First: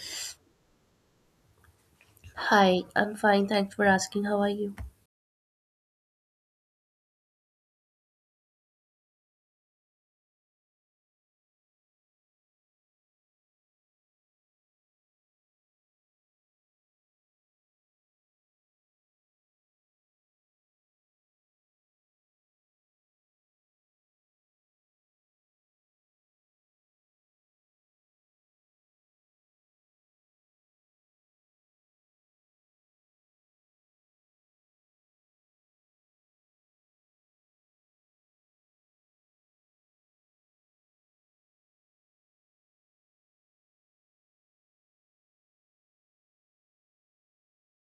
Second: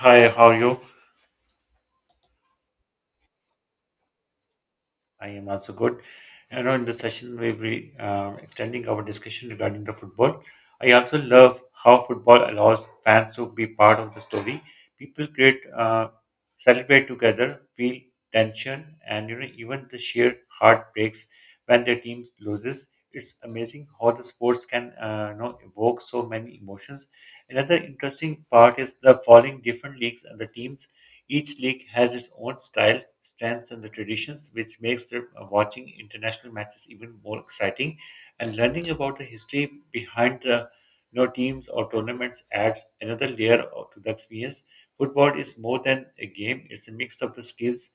Hi, how are you? Hi, I'm fine. Thanks for asking. How are you? I am also good. You know, In this session, we will be extending our discussion regarding the football. I also love how football allows fans to be part of the story. People create, celebrate together, feel tension, and even the sheer heartbreaks when their team loses. It's amazing how the sports can, evoke so many emotions. Another interesting part is the following different leagues and the teams. Each league has its own style, strengths, and the traditions, which makes the watching international matches even more exciting. And learning about the history behind the, teams or tournaments adds another layer to the experience. Football is more than a game; it's a mix of the skills,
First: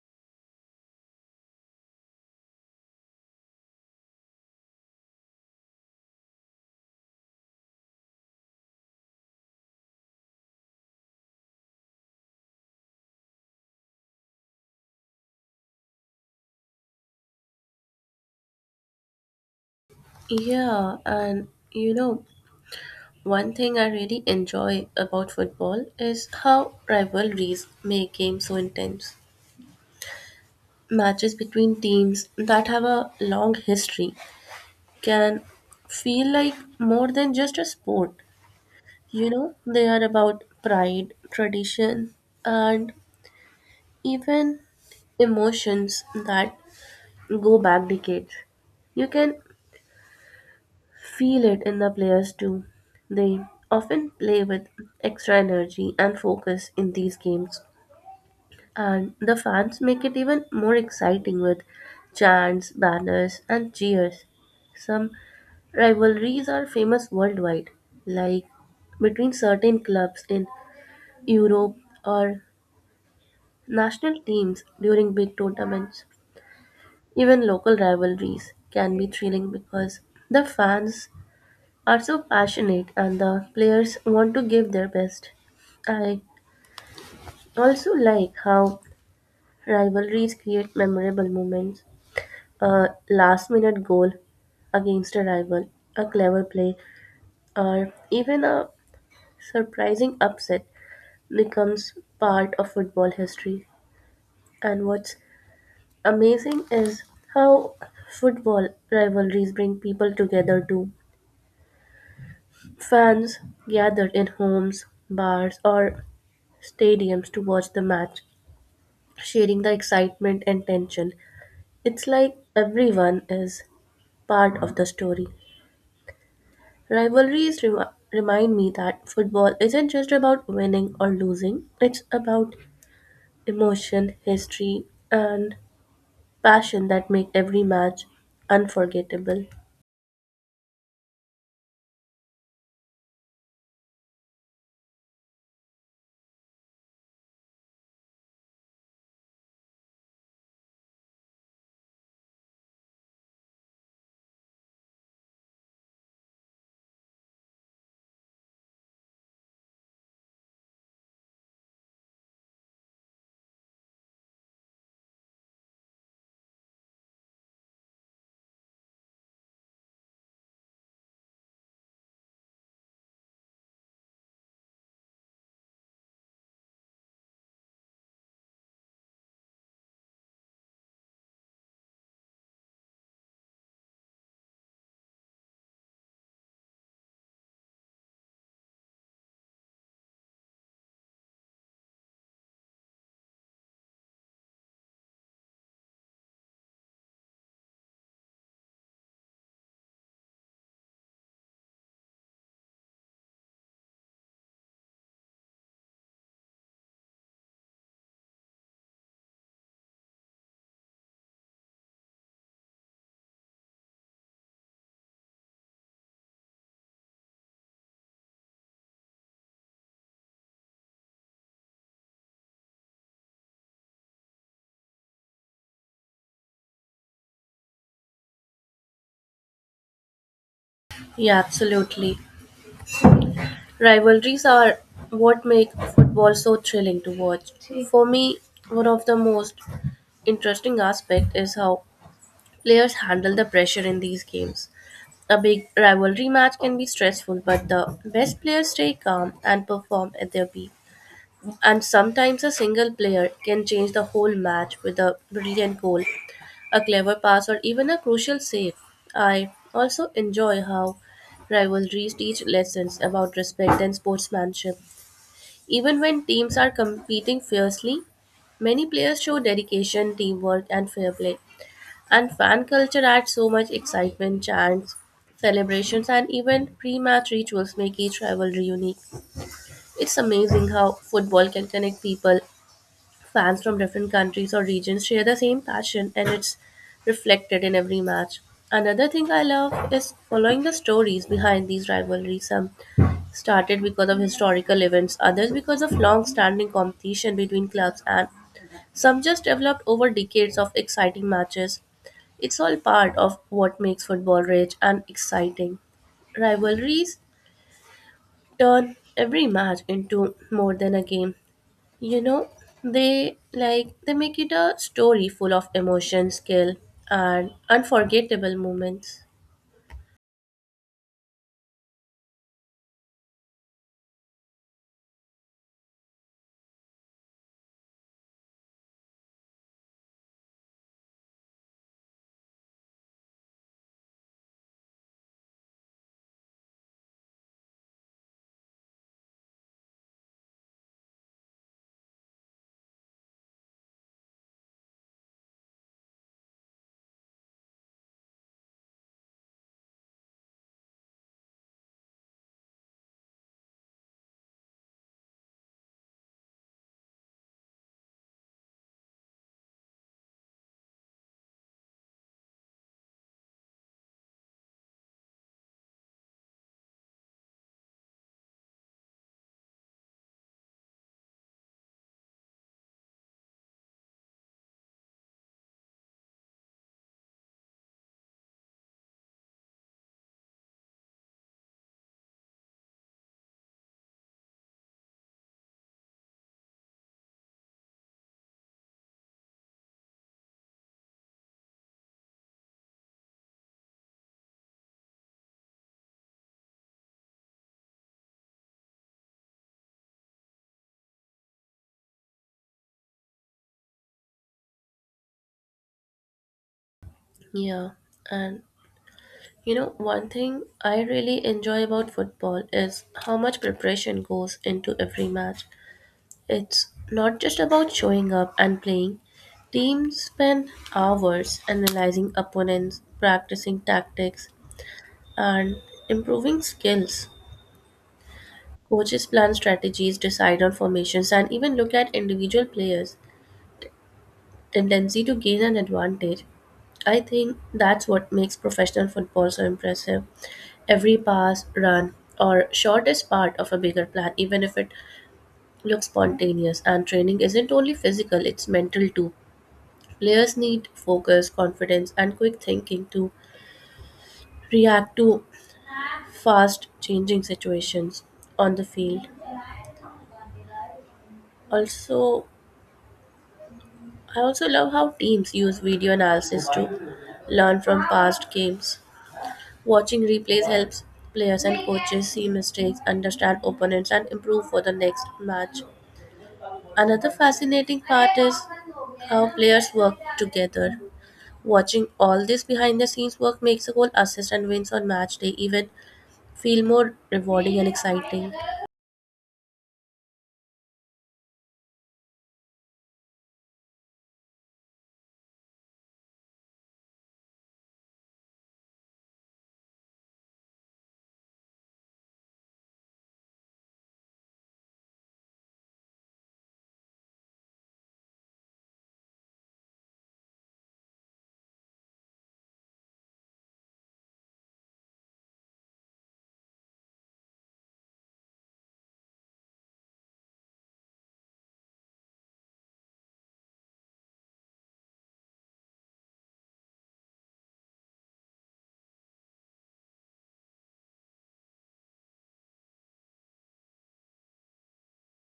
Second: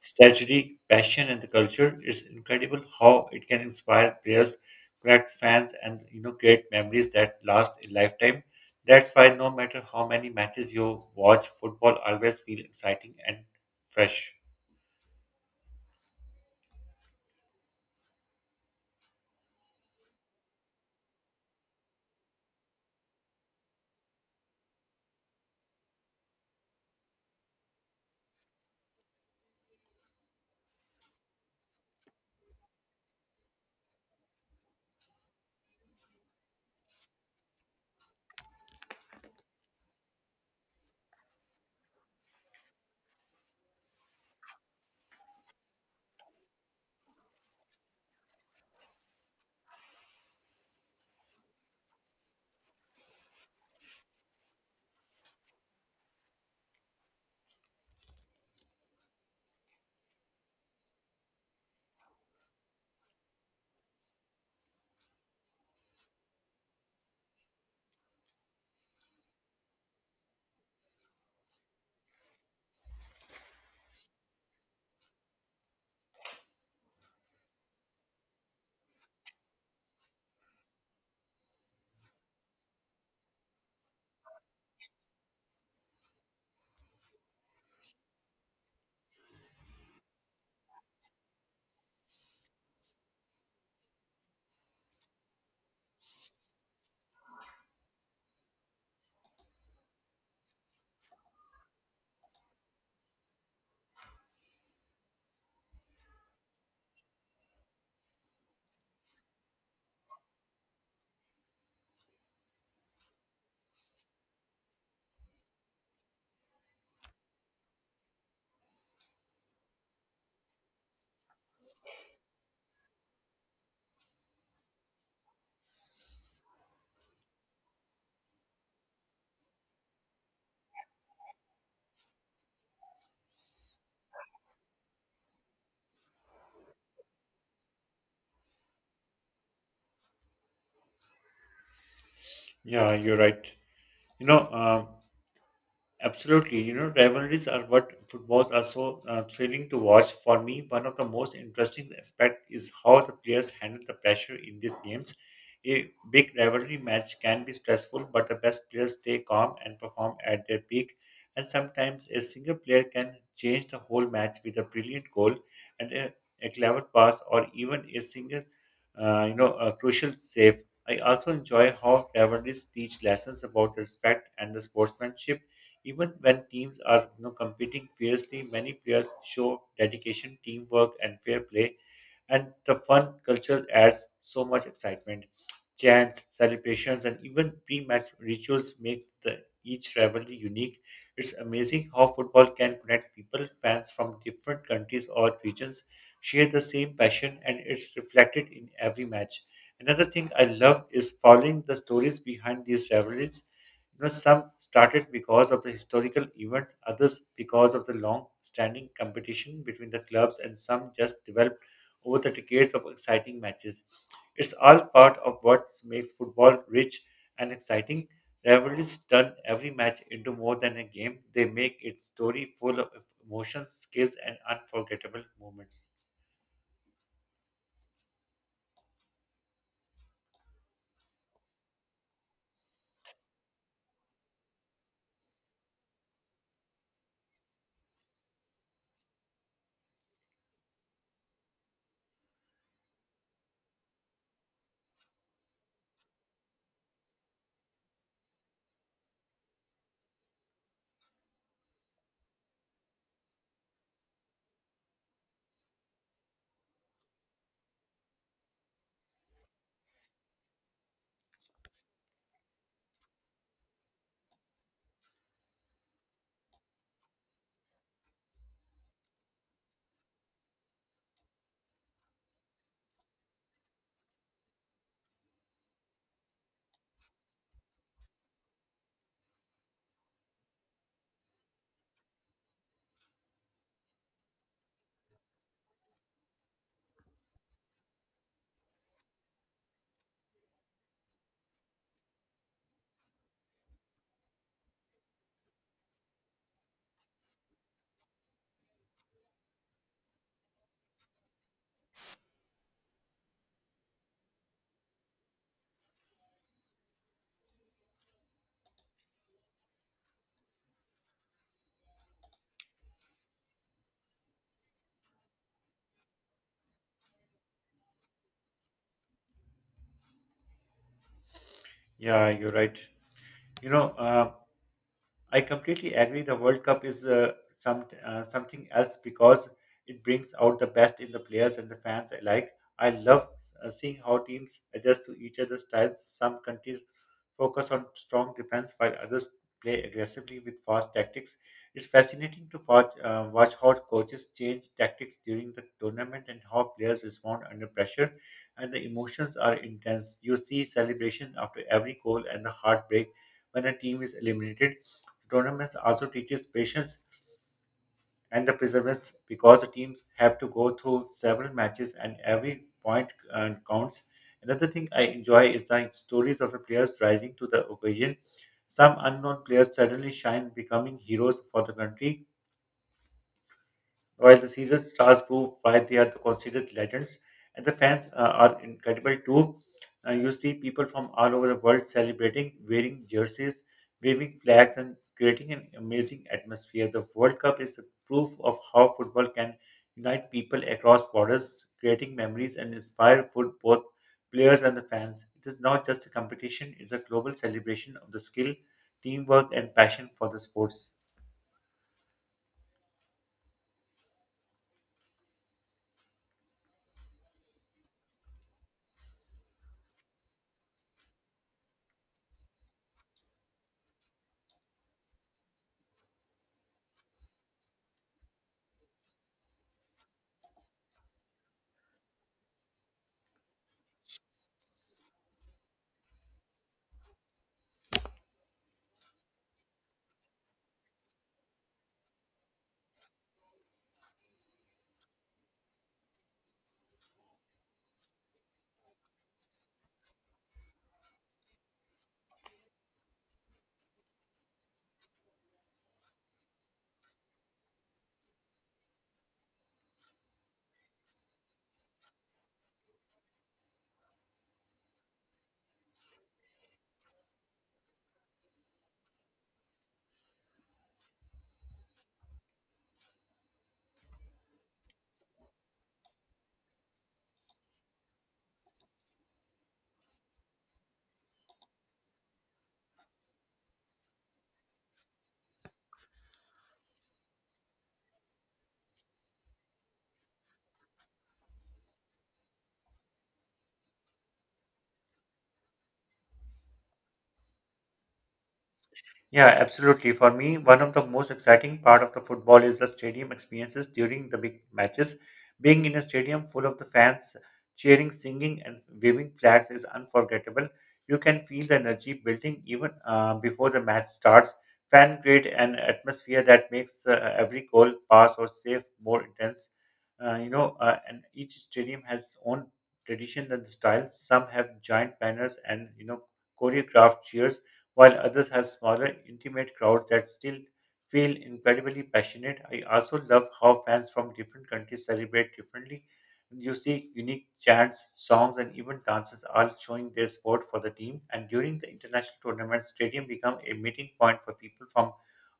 strategy, passion, and the culture. It's incredible how it can inspire players, connect fans, and create memories that last a lifetime. That's why no matter how many matches you watch, football always feels exciting and fresh. Yeah, and you know, one thing I really enjoy about football is how rivalries make games so intense. Matches between teams that have a long history can feel like more than just a sport. You know, they are about pride, tradition, and even emotions that go back decades. You can Feel it in the players too. They often play with extra energy and focus in these games, and the fans make it even more exciting with chants, banners, and cheers. Some rivalries are famous worldwide, like between certain clubs in Europe or national teams during big tournaments. Even local rivalries can be thrilling because the fans are so passionate and the players want to give their best. I also like how rivalries create memorable moments. A last minute goal against a rival, a clever play, or even a surprising upset becomes part of football history. And what's amazing is how football rivalries bring people together too. Fans gathered in homes, bars, or stadiums to watch the match, sharing the excitement and tension. It's like everyone is part of the story. Rivalries remind me that football isn't just about winning or losing, it's about emotion, history, and passion that make every match unforgettable. Yeah, you're right. You know, um, Absolutely, you know, rivalries are what footballs are so thrilling to watch. For me, one of the most interesting aspect is how the players handle the pressure in these games. A big rivalry match can be stressful, but the best players stay calm and perform at their peak. And sometimes a single player can change the whole match with a brilliant goal and a clever pass, or even a single, a crucial save. I also enjoy how rivalries teach lessons about respect and the sportsmanship, even when teams are, you know, competing fiercely, many players show dedication, teamwork, and fair play, and the fun culture adds so much excitement. Chants, celebrations, and even pre-match rituals make the each rivalry unique. It's amazing how football can connect people. Fans from different countries or regions share the same passion, and it's reflected in every match. Another thing I love is following the stories behind these rivalries. You know, some started because of the historical events, others because of the long-standing competition between the clubs, and some just developed over the decades of exciting matches. It's all part of what makes football rich and exciting. Rivalries turn every match into more than a game. They make its story full of emotions, skills, and unforgettable moments. Yeah, absolutely. Rivalries are what make football so thrilling to watch. For me, one of the most interesting aspect is how players handle the pressure in these games. A big rivalry match can be stressful, but the best players stay calm and perform at their peak. And sometimes a single player can change the whole match with a brilliant goal, a clever pass, or even a crucial save. I also enjoy how rivalries teach lessons about respect and sportsmanship. Even when teams are competing fiercely, many players show dedication, teamwork, and fair play. And fan culture adds so much excitement, chants, celebrations, and even pre match rituals make each rivalry unique. It's amazing how football can connect people. Fans from different countries or regions share the same passion, and it's reflected in every match. Another thing I love is following the stories behind these rivalries. Some started because of historical events, others because of long standing competition between clubs and some just developed over decades of exciting matches. It's all part of what makes football rich and exciting. Rivalries turn every match into more than a game. You know, they make it a story full of emotion, skill, and unforgettable moments. Yeah, you're right. You know, uh, I completely agree. The World Cup is something else because it brings out the best in the players and the fans alike. I love seeing how teams adjust to each other's styles. Some countries focus on strong defense while others play aggressively with fast tactics. It's fascinating to watch, how coaches change tactics during the tournament and how players respond under pressure. And the emotions are intense. You see celebration after every goal and the heartbreak when a team is eliminated. Tournaments also teaches patience and the perseverance because the teams have to go through several matches and every point counts. Another thing I enjoy is the stories of the players rising to the occasion. Some unknown players suddenly shine, becoming heroes for the country while the season stars prove why they are the considered legends, and the fans are incredible too. You see people from all over the world celebrating, wearing jerseys, waving flags, and creating an amazing atmosphere. The World Cup is a proof of how football can unite people across borders, creating memories and inspire foot both players and the fans. It is not just a competition; it's a global celebration of the skill, teamwork, and passion for the sports. Yeah, and you know, one thing I really enjoy about football is how much preparation goes into every match. It's not just about showing up and playing. Teams spend hours analyzing opponents, practicing tactics, and improving skills. Coaches plan strategies, decide on formations, and even look at individual players' tendency to gain an advantage. I think that's what makes professional football so impressive. Every pass, run, or shot is part of a bigger plan, even if it looks spontaneous. And training isn't only physical, it's mental too. Players need focus, confidence, and quick thinking to react to fast changing situations on the field. Also, I also love how teams use video analysis to learn from past games. Watching replays helps players and coaches see mistakes, understand opponents, and improve for the next match. Another fascinating part is how players work together. Watching all this behind the scenes work makes the whole assist and wins on match day even feel more rewarding and exciting. Yeah, absolutely. For me, one of the most exciting part of the football is the stadium experiences during the big matches. Being in a stadium full of the fans cheering, singing, and waving flags is unforgettable. You can feel the energy building even before the match starts. Fan create an atmosphere that makes every goal, pass, or save more intense. And each stadium has its own tradition and style. Some have giant banners and, you know, choreographed cheers while others have smaller, intimate crowds that still feel incredibly passionate. I also love how fans from different countries celebrate differently. You see unique chants, songs, and even dances all showing their support for the team. And during the international tournament, stadium become a meeting point for people from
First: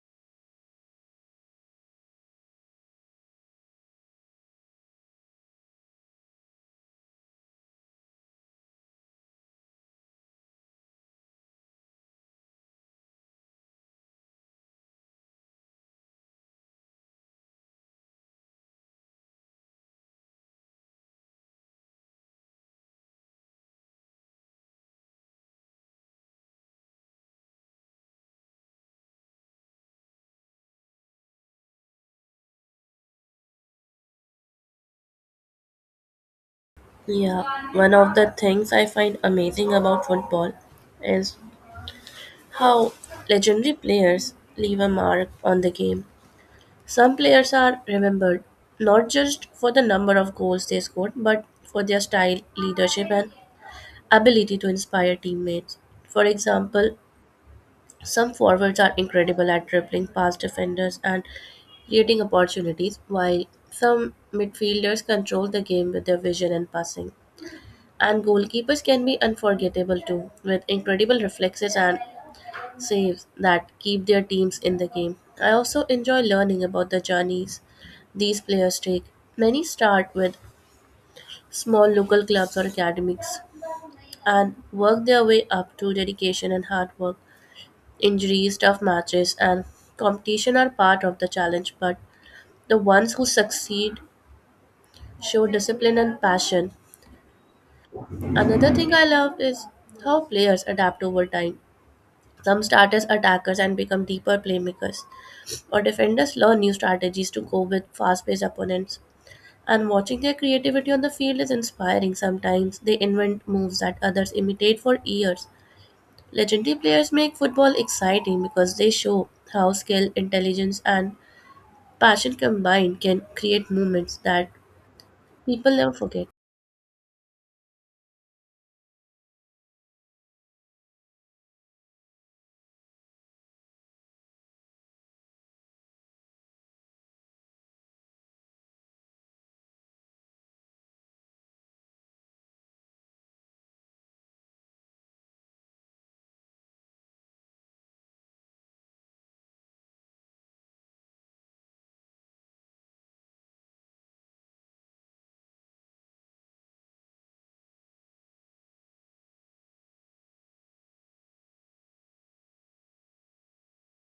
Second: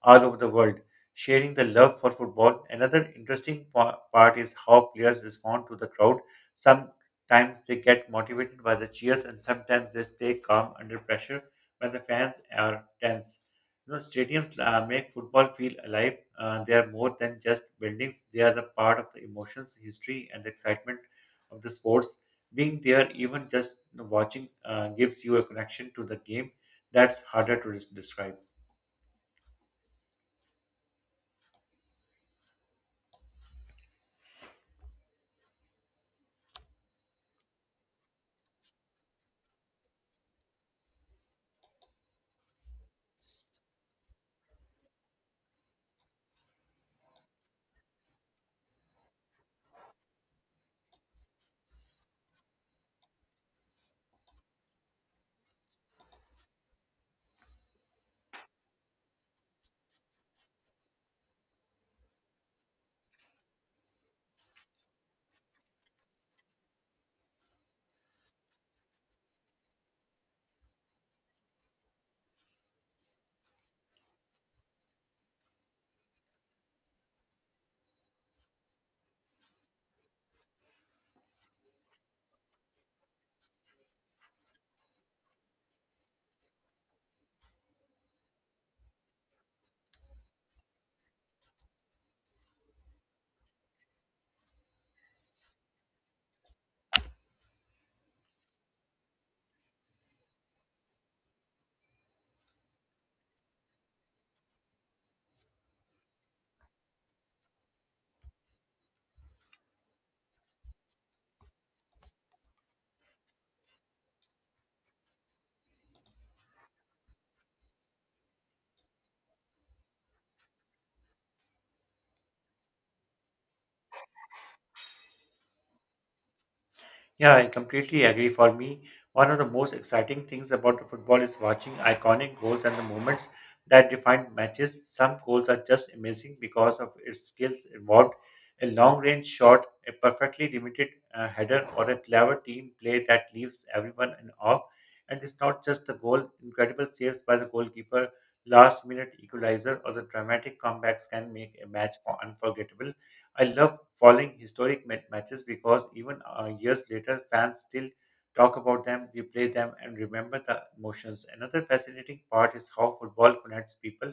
all over the world, sharing the love for football. Another interesting part is how players respond to the crowd. Sometimes they get motivated by the cheers, and sometimes they stay calm under pressure when the fans are tense. You know, stadiums make football feel alive. They are more than just buildings. They are the part of the emotions, history, and the excitement of the sports. Being there, even just watching, gives you a connection to the game that's harder to describe. Yeah, one of the things I find amazing about football is how legendary players leave a mark on the game. Some players are remembered not just for the number of goals they scored, but for their style, leadership, and ability to inspire teammates. For example, some forwards are incredible at dribbling past defenders and creating opportunities, while some midfielders control the game with their vision and passing. And goalkeepers can be unforgettable too, with incredible reflexes and saves that keep their teams in the game. I also enjoy learning about the journeys these players take. Many start with small local clubs or academies and work their way up to dedication and hard work. Injuries, tough matches, and competition are part of the challenge, but the ones who succeed show discipline and passion. Another thing I love is how players adapt over time. Some start as attackers and become deeper playmakers, or defenders learn new strategies to cope with fast paced opponents. And watching their creativity on the field is inspiring sometimes. They invent moves that others imitate for years. Legendary players make football exciting because they show how skill, intelligence, and passion combined can create moments that people never forget. Yeah, I completely agree. For me, one of the most exciting things about the football is watching iconic goals and the moments that define matches. Some goals are just amazing because of its skills involved. A long range shot, a perfectly limited header, or a clever team play that leaves everyone in awe. And it's not just the goal, incredible saves by the goalkeeper, last minute equalizer, or the dramatic comebacks can make a match unforgettable. I love following historic matches because even years later, fans still talk about them, replay them, and remember the emotions. Another fascinating part is how football connects people.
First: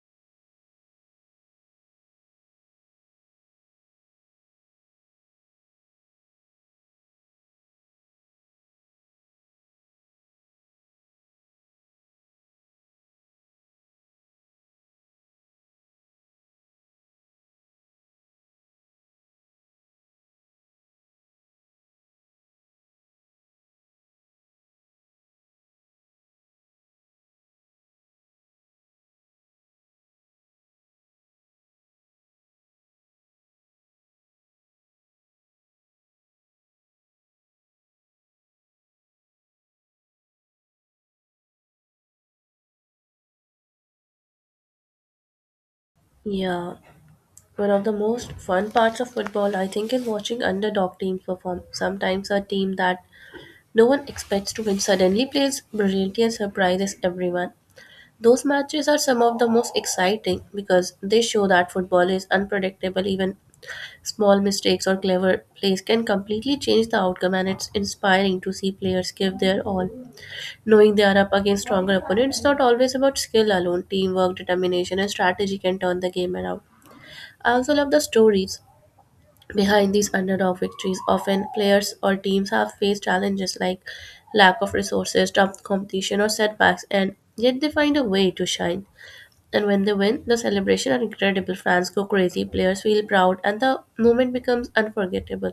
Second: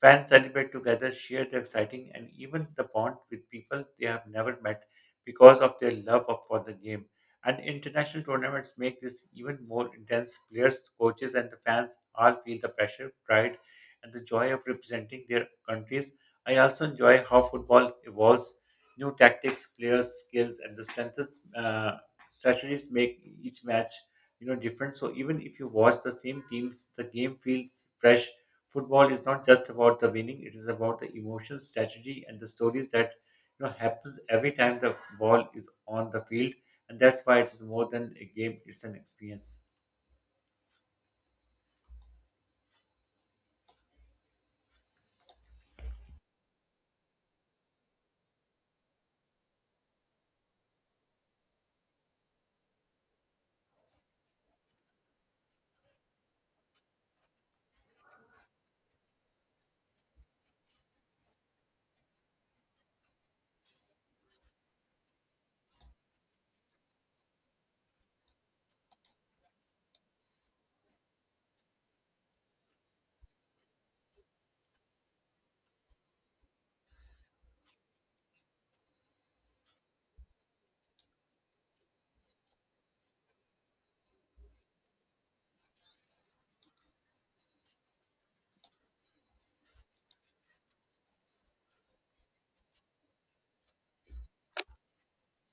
Fans celebrate together, share the exciting, and even the bond with people they have never met because of their love for the game. And international tournaments make this even more intense. Players, coaches, and the fans all feel the pressure, pride, and the joy of representing their countries. I also enjoy how football evolves. New tactics, players' skills, and the strengths strategies make each match, you know, different. So even if you watch the same teams, the game feels fresh. Football is not just about the winning, it is about the emotion, strategy, and the stories that, you know, happens every time the ball is on the field, and that's why it is more than a game. It's an experience. Yeah, one of the most fun parts of football, I think, is watching underdog teams perform. Sometimes a team that no one expects to win suddenly plays brilliantly and surprises everyone. Those matches are some of the most exciting because they show that football is unpredictable. Even small mistakes or clever plays can completely change the outcome, and it's inspiring to see players give their all, knowing they are up against stronger opponents. It's not always about skill alone. Teamwork, determination, and strategy can turn the game around. I also love the stories behind these underdog victories. Often, players or teams have faced challenges like lack of resources, tough competition, or setbacks, and yet they find a way to shine. And when they win, the celebration are incredible. Fans go crazy, players feel proud, and the moment becomes unforgettable.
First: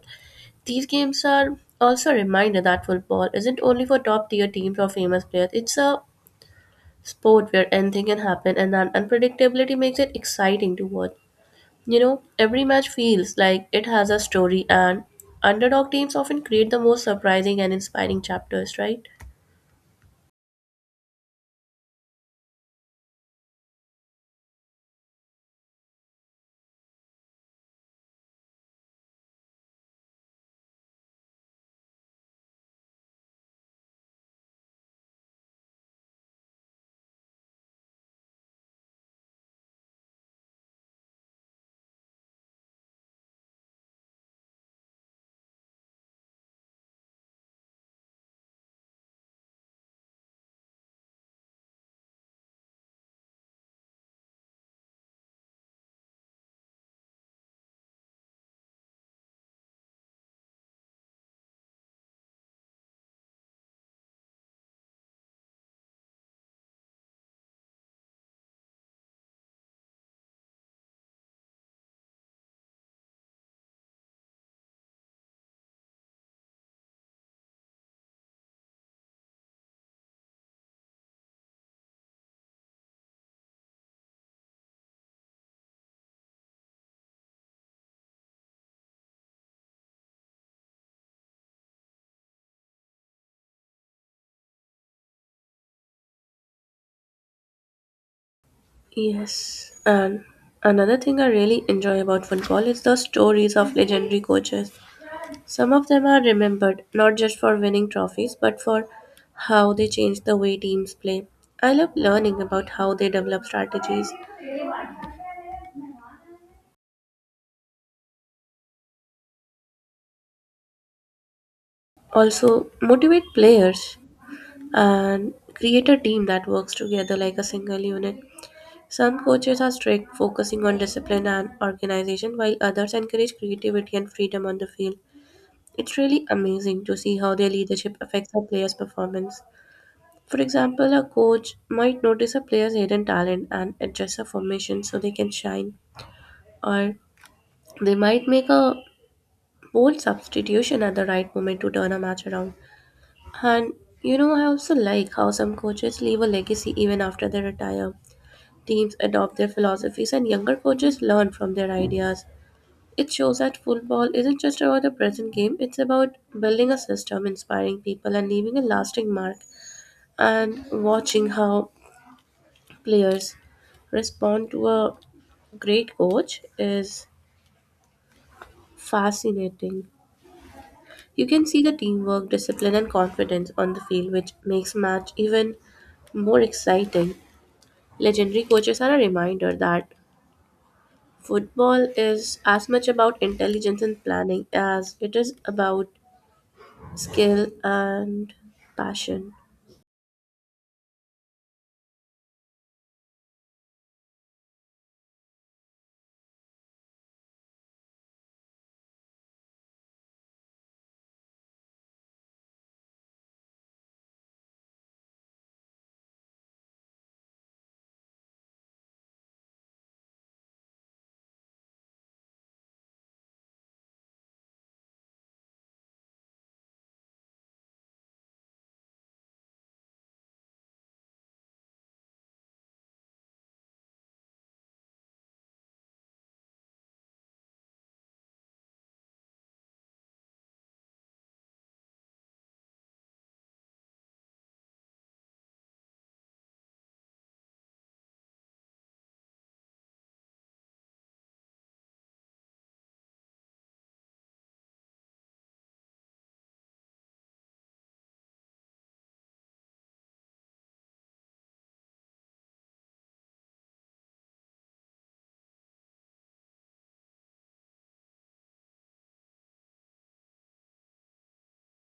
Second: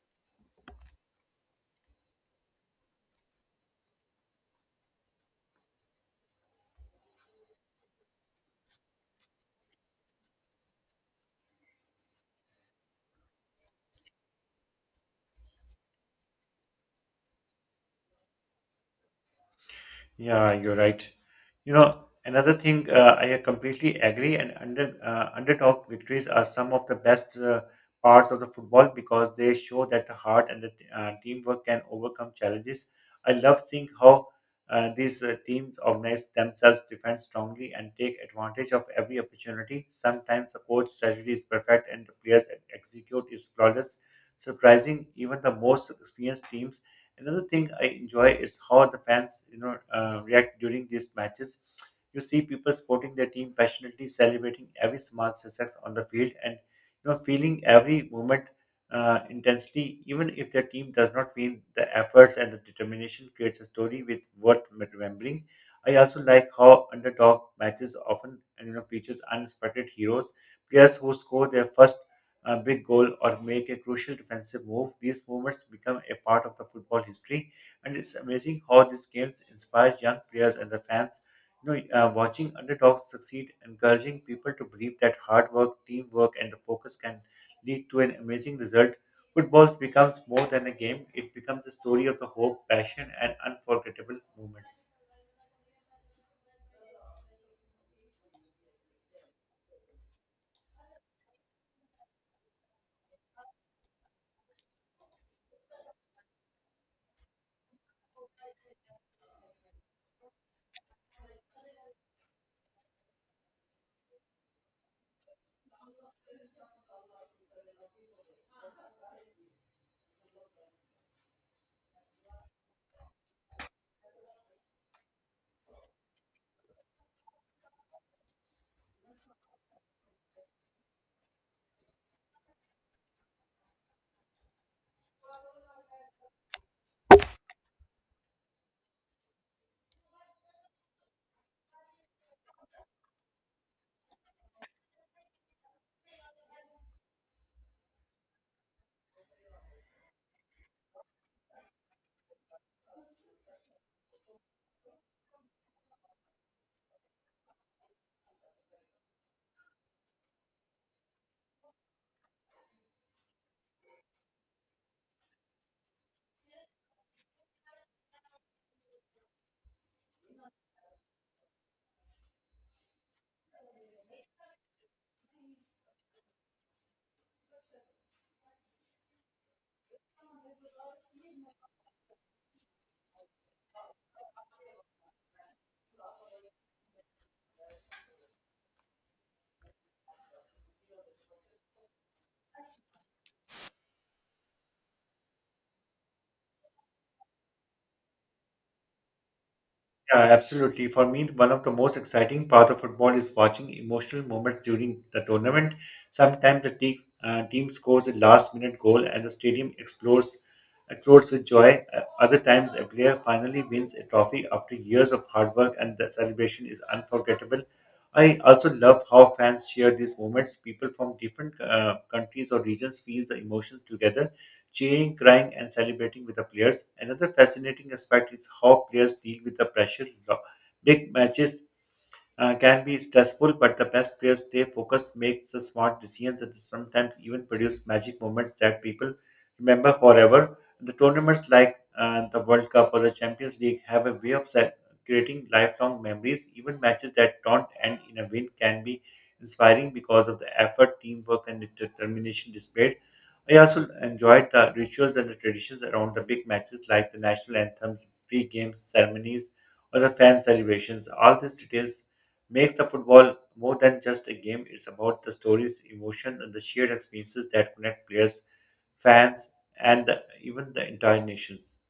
These games are also a reminder that football isn't only for top tier teams or famous players, it's a sport where anything can happen and that unpredictability makes it exciting to watch. You know, every match feels like it has a story and underdog teams often create the most surprising and inspiring chapters, right? Yeah, you're right. You know, Another thing, I completely agree, and underdog victories are some of the best parts of the football because they show that the heart and the teamwork can overcome challenges. I love seeing how these teams organize themselves, defend strongly, and take advantage of every opportunity. Sometimes the coach strategy is perfect and the players execute is flawless, surprising even the most experienced teams. Another thing I enjoy is how the fans, react during these matches. You see people supporting their team passionately, celebrating every small success on the field, and, you know, feeling every moment intensely, even if their team does not win. The efforts and the determination creates a story with worth remembering. I also like how underdog matches often, you know, features unexpected heroes, players who score their first a big goal or make a crucial defensive move. These moments become a part of the football history. And it's amazing how these games inspire young players and the fans. You know, Watching underdogs succeed, encouraging people to believe that hard work, teamwork, and the focus can lead to an amazing result. Football becomes more than a game; it becomes a story of the hope, passion, and unforgettable moments. Yes. And another thing I really enjoy about football is the stories of legendary coaches. Some of them are remembered not just for winning trophies but for how they changed the way teams play. I love learning about how they develop strategies, also motivate players and create a team that works together like a single unit. Some coaches are strict, focusing on discipline and organization, while others encourage creativity and freedom on the field. It's really amazing to see how their leadership affects a player's performance. For example, a coach might notice a player's hidden talent and adjust a formation so they can shine, or they might make a bold substitution at the right moment to turn a match around. And you know, I also like how some coaches leave a legacy even after they retire. Teams adopt their philosophies, and younger coaches learn from their ideas. It shows that football isn't just about the present game, it's about building a system, inspiring people, and leaving a lasting mark. And watching how players respond to a great coach is fascinating. You can see the teamwork, discipline, and confidence on the field, which makes match even more exciting. Legendary coaches are a reminder that football is as much about intelligence and planning as it is about skill and passion. Yeah, absolutely. For me, one of the most exciting part of football is watching emotional moments during the tournament. Sometimes the team, scores a last-minute goal and the stadium explodes with joy. Other times, a player finally wins a trophy after years of hard work, and the celebration is unforgettable. I also love how fans share these moments. People from different countries or regions feel the emotions together, cheering, crying, and celebrating with the players. Another fascinating aspect is how players deal with the pressure. Big matches can be stressful, but the best players stay focused, make the smart decisions, and sometimes even produce magic moments that people remember forever. The tournaments like the World Cup or the Champions League have a way of creating lifelong memories. Even matches that don't end in a win can be inspiring because of the effort, teamwork, and the determination displayed. I also enjoyed the rituals and the traditions around the big matches, like the national anthems, pre-game ceremonies, or the fan celebrations. All these details makes the football more than just a game. It's about the stories, emotion, and the shared experiences that connect players, fans, and the, even the entire nations.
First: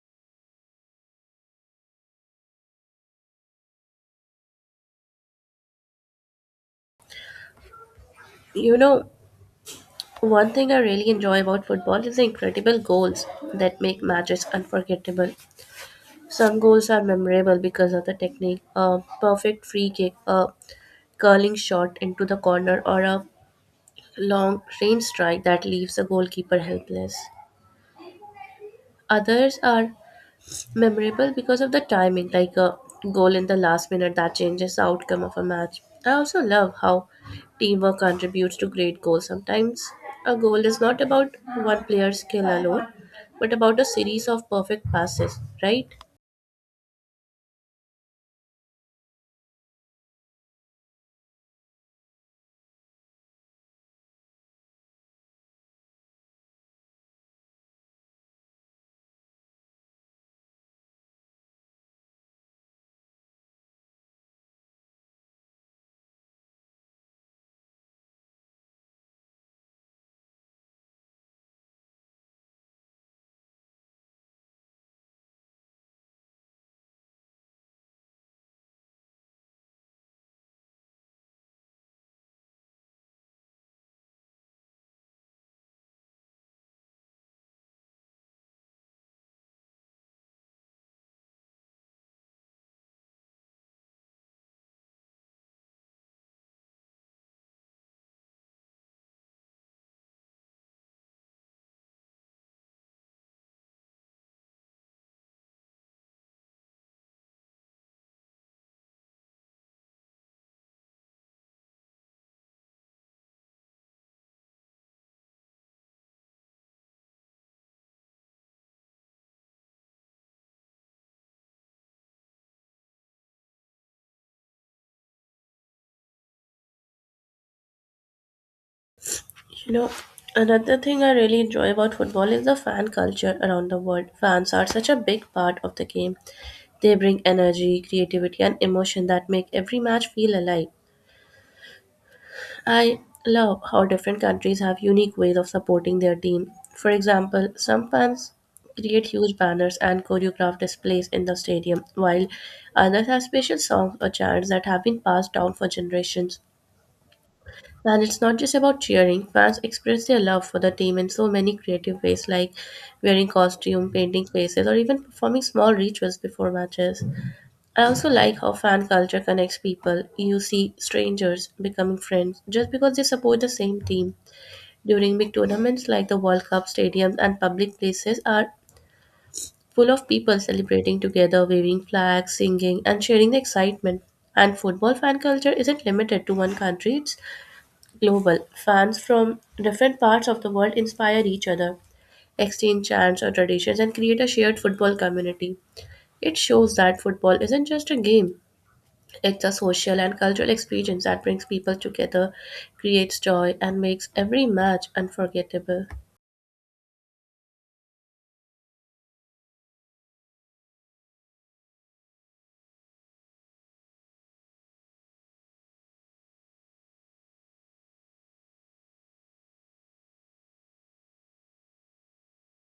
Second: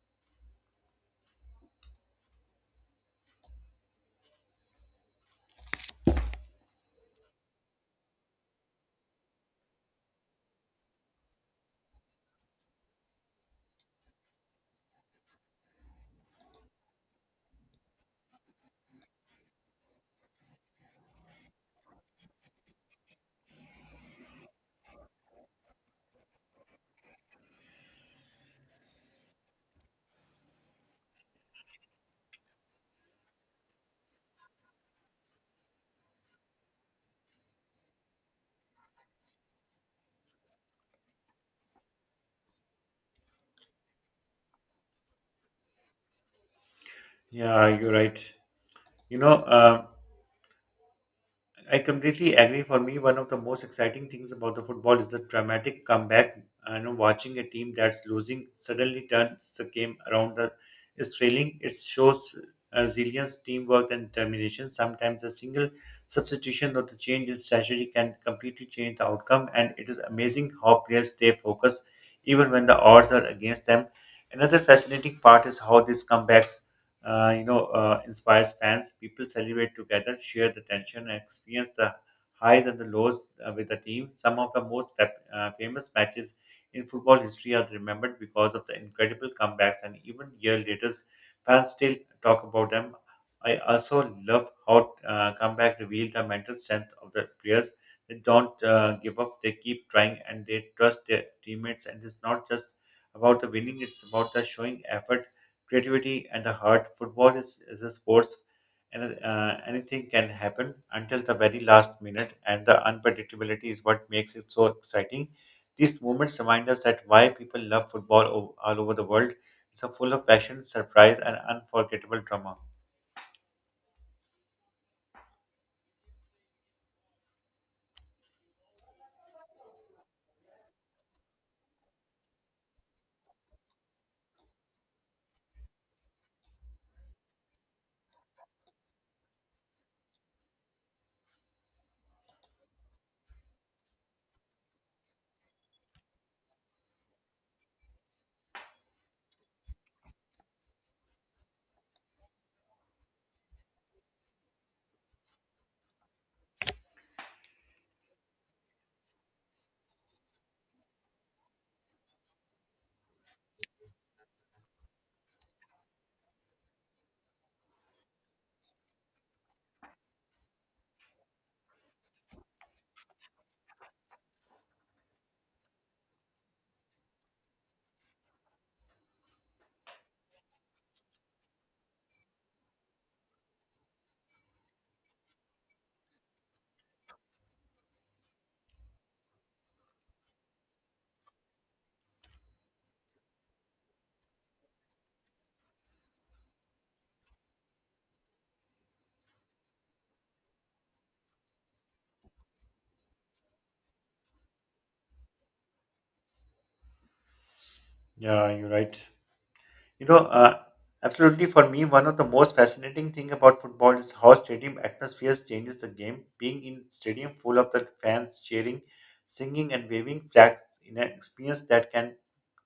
You know, one thing I really enjoy about football is the incredible goals that make matches unforgettable. Some goals are memorable because of the technique, a perfect free kick, a curling shot into the corner, or a long range strike that leaves the goalkeeper helpless. Others are memorable because of the timing, like a goal in the last minute that changes the outcome of a match. I also love how teamwork contributes to great goals. Sometimes a goal is not about one player's skill alone, but about a series of perfect passes, right? Yeah, you're right. You know, um, I completely agree. For me, one of the most exciting things about the football is the dramatic comeback. I know watching a team that's losing suddenly turns the game around is thrilling. It shows resilience, teamwork, and determination. Sometimes a single substitution or the change in strategy can completely change the outcome, and it is amazing how players stay focused even when the odds are against them. Another fascinating part is how these comebacks inspires fans. People celebrate together, share the tension, and experience the highs and the lows with the team. Some of the most famous matches in football history are remembered because of the incredible comebacks, and even year later, fans still talk about them. I also love how comeback reveal the mental strength of the players. They don't give up. They keep trying, and they trust their teammates. And it's not just about the winning; it's about the showing effort, creativity and the heart. Football is a sports, and anything can happen until the very last minute, and the unpredictability is what makes it so exciting. These moments remind us that why people love football all over the world. It's a full of passion, surprise, and unforgettable drama. You know, another thing I really enjoy about football is the fan culture around the world. Fans are such a big part of the game. They bring energy, creativity, and emotion that make every match feel alive. I love how different countries have unique ways of supporting their team. For example, some fans create huge banners and choreographed displays in the stadium, while others have special songs or chants that have been passed down for generations. And it's not just about cheering, fans express their love for the team in so many creative ways, like wearing costume, painting faces, or even performing small rituals before matches. I also like how fan culture connects people. You see strangers becoming friends just because they support the same team. During big tournaments like the World Cup, stadiums and public places are full of people celebrating together, waving flags, singing, and sharing the excitement. And football fan culture isn't limited to one country, it's global. Fans from different parts of the world inspire each other, exchange chants or traditions, and create a shared football community. It shows that football isn't just a game, it's a social and cultural experience that brings people together, creates joy, and makes every match unforgettable. Yeah, you're right. You know, uh, Absolutely, for me, one of the most fascinating thing about football is how stadium atmospheres changes the game. Being in stadium full of the fans cheering, singing and waving flags in an experience that can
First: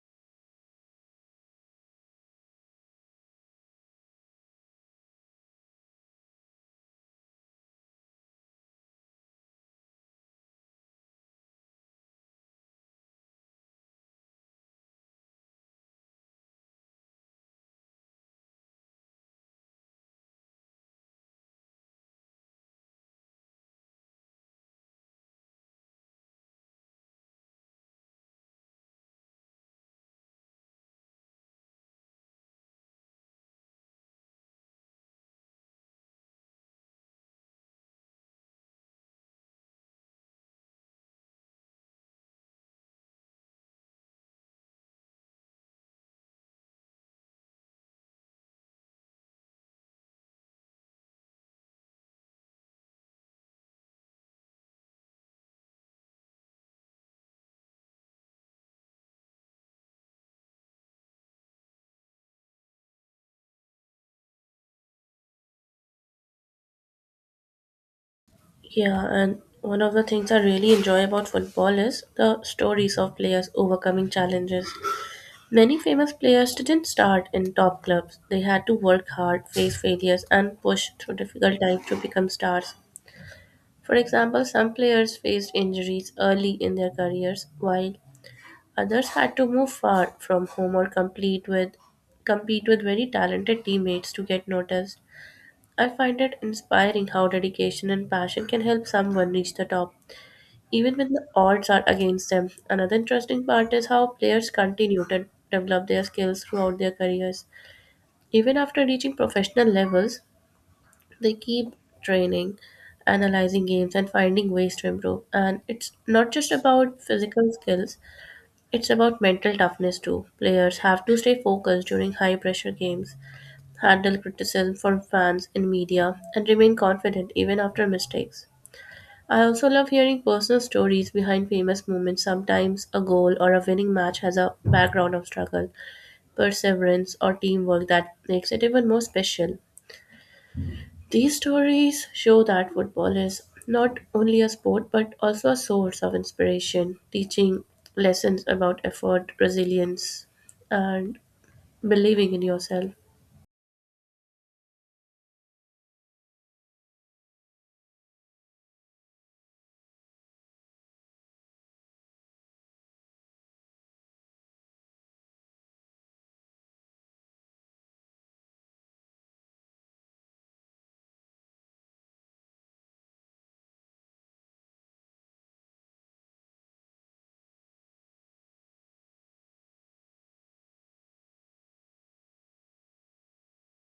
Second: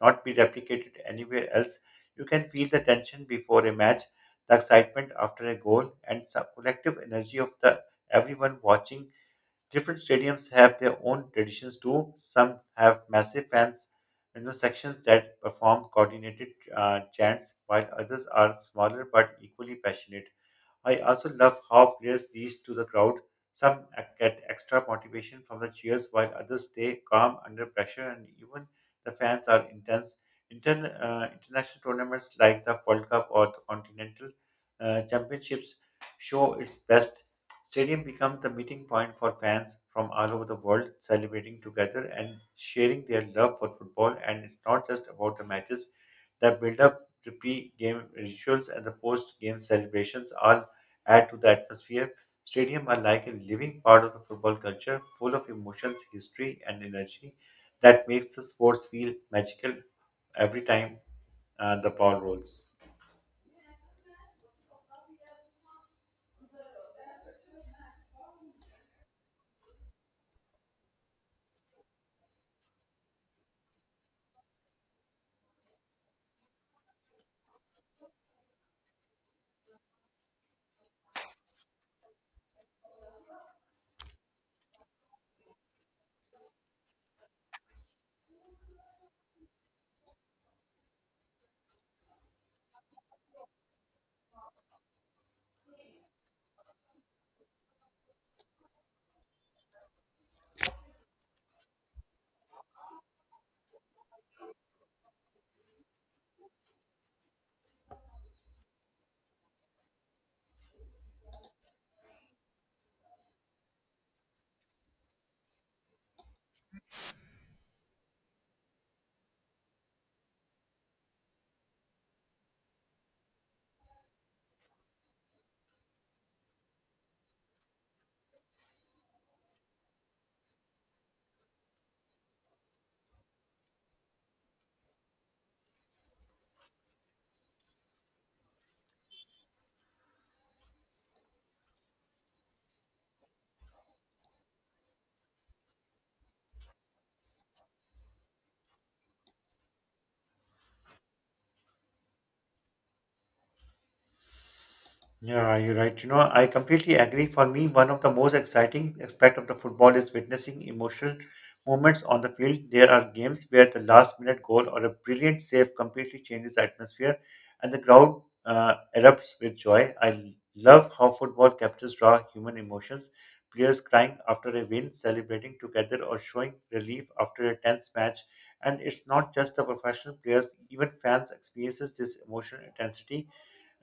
not be replicated anywhere else. You can feel the tension before a match, the excitement after a goal, and the collective energy of the everyone watching different stadiums have their own traditions too. Some have massive fans, you know, sections that perform coordinated chants, while others are smaller but equally passionate. I also love how players reach to the crowd. Some get extra motivation from the cheers, while others stay calm under pressure, and even the fans are intense. International tournaments like the World Cup or the Continental Championships show its best. Stadium become the meeting point for fans from all over the world celebrating together and sharing their love for football. And it's not just about the matches. The build-up, the pre-game rituals, and the post-game celebrations all add to the atmosphere. Stadium are like a living part of the football culture, full of emotions, history, and energy that makes the sports feel magical every time the ball rolls. Yeah, and one of the things I really enjoy about football is the stories of players overcoming challenges. Many famous players didn't start in top clubs, they had to work hard, face failures, and push through difficult times to become stars. For example, some players faced injuries early in their careers, while others had to move far from home or complete with compete with very talented teammates to get noticed. I find it inspiring how dedication and passion can help someone reach the top, even when the odds are against them. Another interesting part is how players continue to develop their skills throughout their careers. Even after reaching professional levels, they keep training, analyzing games, and finding ways to improve. And it's not just about physical skills, it's about mental toughness too. Players have to stay focused during high pressure games, handle criticism from fans and media, and remain confident even after mistakes. I also love hearing personal stories behind famous moments. Sometimes a goal or a winning match has a background of struggle, perseverance, or teamwork that makes it even more special. These stories show that football is not only a sport but also a source of inspiration, teaching lessons about effort, resilience, and believing in yourself. Yeah, you're right. You know, I completely agree. For me, one of the most exciting aspect of the football is witnessing emotional moments on the field. There are games where the last minute goal or a brilliant save completely changes the atmosphere and the crowd erupts with joy. I love how football captures raw human emotions. Players crying after a win, celebrating together, or showing relief after a tense match. And it's not just the professional players, even fans experiences this emotional intensity.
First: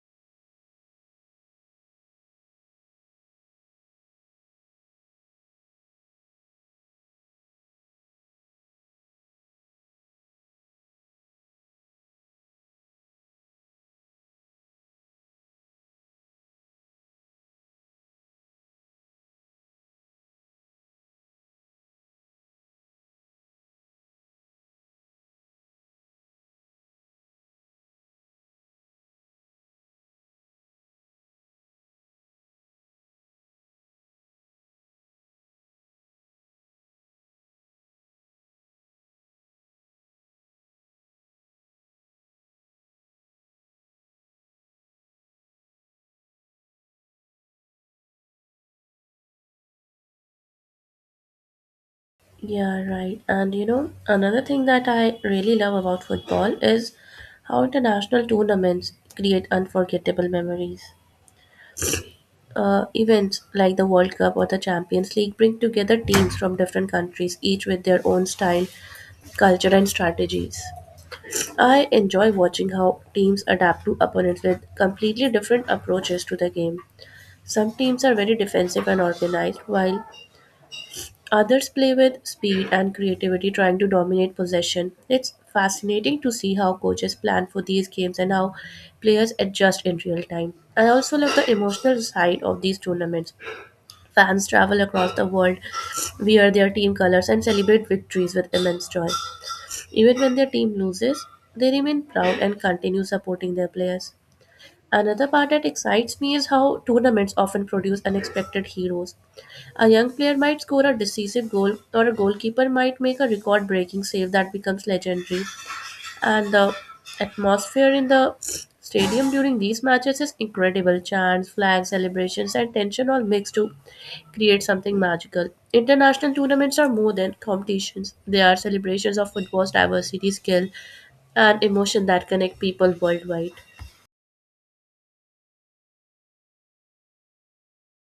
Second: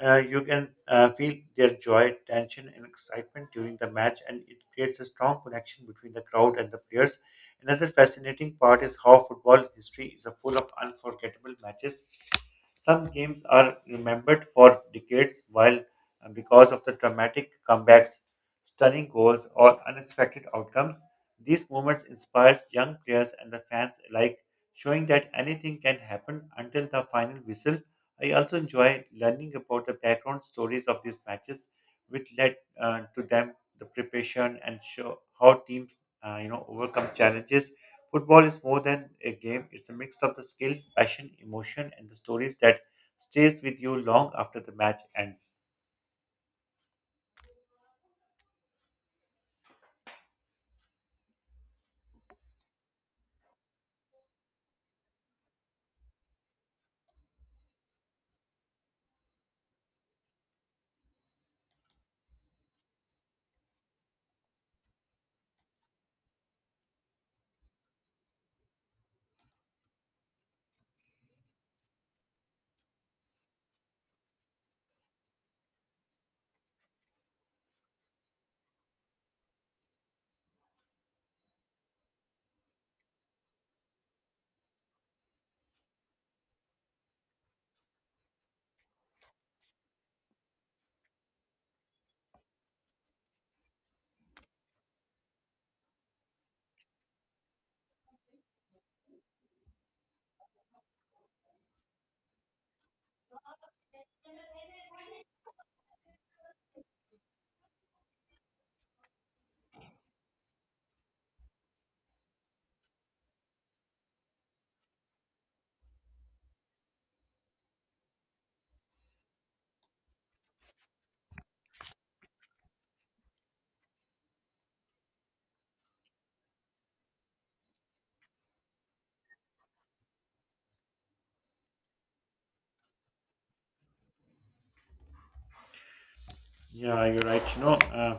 You can feel their joy, tension, and excitement during the match, and it creates a strong connection between the crowd and the players. Another fascinating part is how football history is full of unforgettable matches. Some games are remembered for decades, while because of the dramatic comebacks, stunning goals, or unexpected outcomes, these moments inspire young players and the fans alike, showing that anything can happen until the final whistle. I also enjoy learning about the background stories of these matches, which led to them, the preparation, and show how teams overcome challenges. Football is more than a game; it's a mix of the skill, passion, emotion, and the stories that stays with you long after the match ends. Yeah, right. And you know, another thing that I really love about football is how international tournaments create unforgettable memories. Events like the World Cup or the Champions League bring together teams from different countries, each with their own style, culture, and strategies. I enjoy watching how teams adapt to opponents with completely different approaches to the game. Some teams are very defensive and organized, while others play with speed and creativity, trying to dominate possession. It's fascinating to see how coaches plan for these games and how players adjust in real time. I also love the emotional side of these tournaments. Fans travel across the world, wear their team colors, and celebrate victories with immense joy. Even when their team loses, they remain proud and continue supporting their players. Another part that excites me is how tournaments often produce unexpected heroes. A young player might score a decisive goal, or a goalkeeper might make a record breaking save that becomes legendary. And the atmosphere in the stadium during these matches is incredible. Chants, flags, celebrations, and tension all mix to create something magical. International tournaments are more than competitions, they are celebrations of football's diversity, skill, and emotion that connect people worldwide. Yeah, you're right.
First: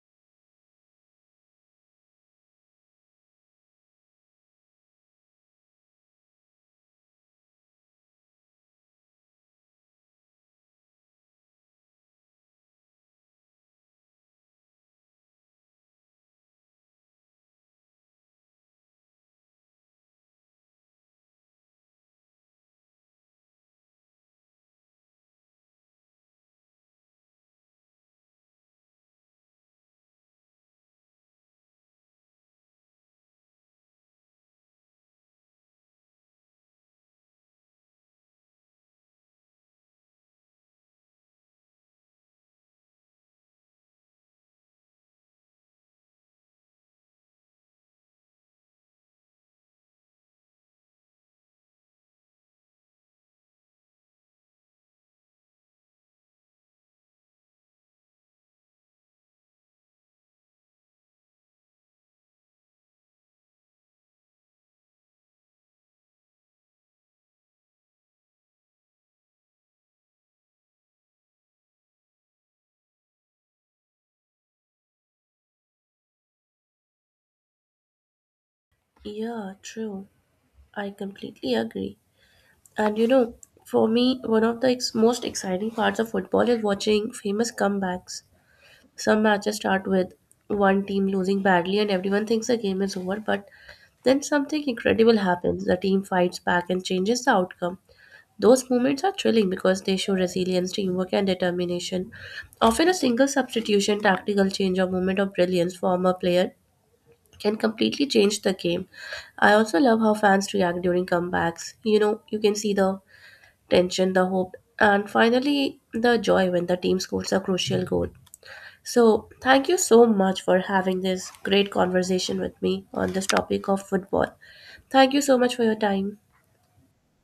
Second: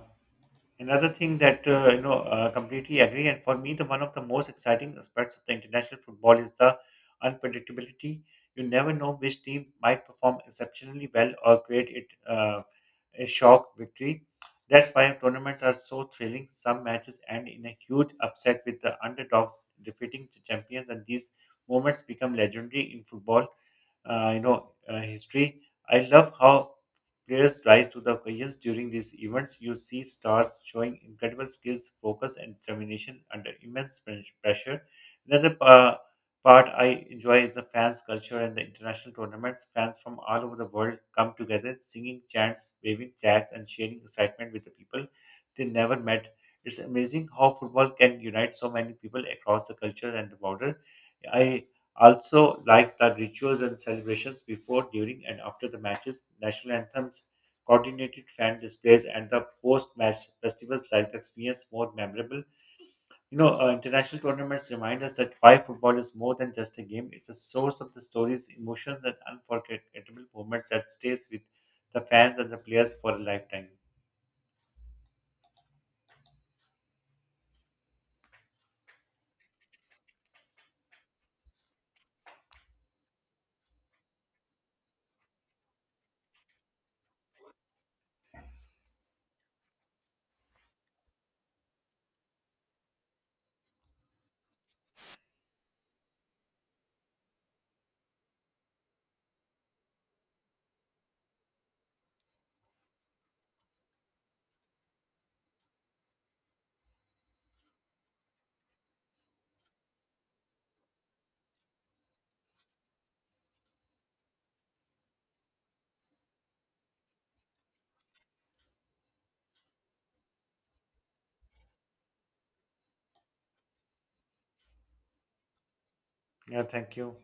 Another thing that completely agree, and for me, the one of the most exciting aspects of the international football is the unpredictability. You never know which team might perform exceptionally well or create it a shock victory. That's why tournaments are so thrilling. Some matches end in a huge upset with the underdogs defeating the champions, and these moments become legendary in football history. I love how players rise to the occasions during these events. You see stars showing incredible skills, focus, and determination under immense pressure. Another pa- part I enjoy is the fans' culture and the international tournaments. Fans from all over the world come together, singing chants, waving flags, and sharing excitement with the people they never met. It's amazing how football can unite so many people across the culture and the border. I also, like the rituals and celebrations before, during, and after the matches, national anthems, coordinated fan displays, and the post-match festivals like the experience more memorable. International tournaments remind us that why football is more than just a game. It's a source of the stories, emotions, and unforgettable moments that stays with the fans and the players for a lifetime. Yeah, true. I completely agree. And you know, for me, one of the ex- most exciting parts of football is watching famous comebacks. Some matches start with one team losing badly and everyone thinks the game is over, but then something incredible happens. The team fights back and changes the outcome. Those moments are thrilling because they show resilience, teamwork, and determination. Often, a single substitution, tactical change, or moment of brilliance from a player can completely change the game. I also love how fans react during comebacks. You know, you can see the tension, the hope, and finally the joy when the team scores a crucial goal. So, thank you so much for having this great conversation with me on this topic of football. Thank you so much for your time. Yeah, thank you.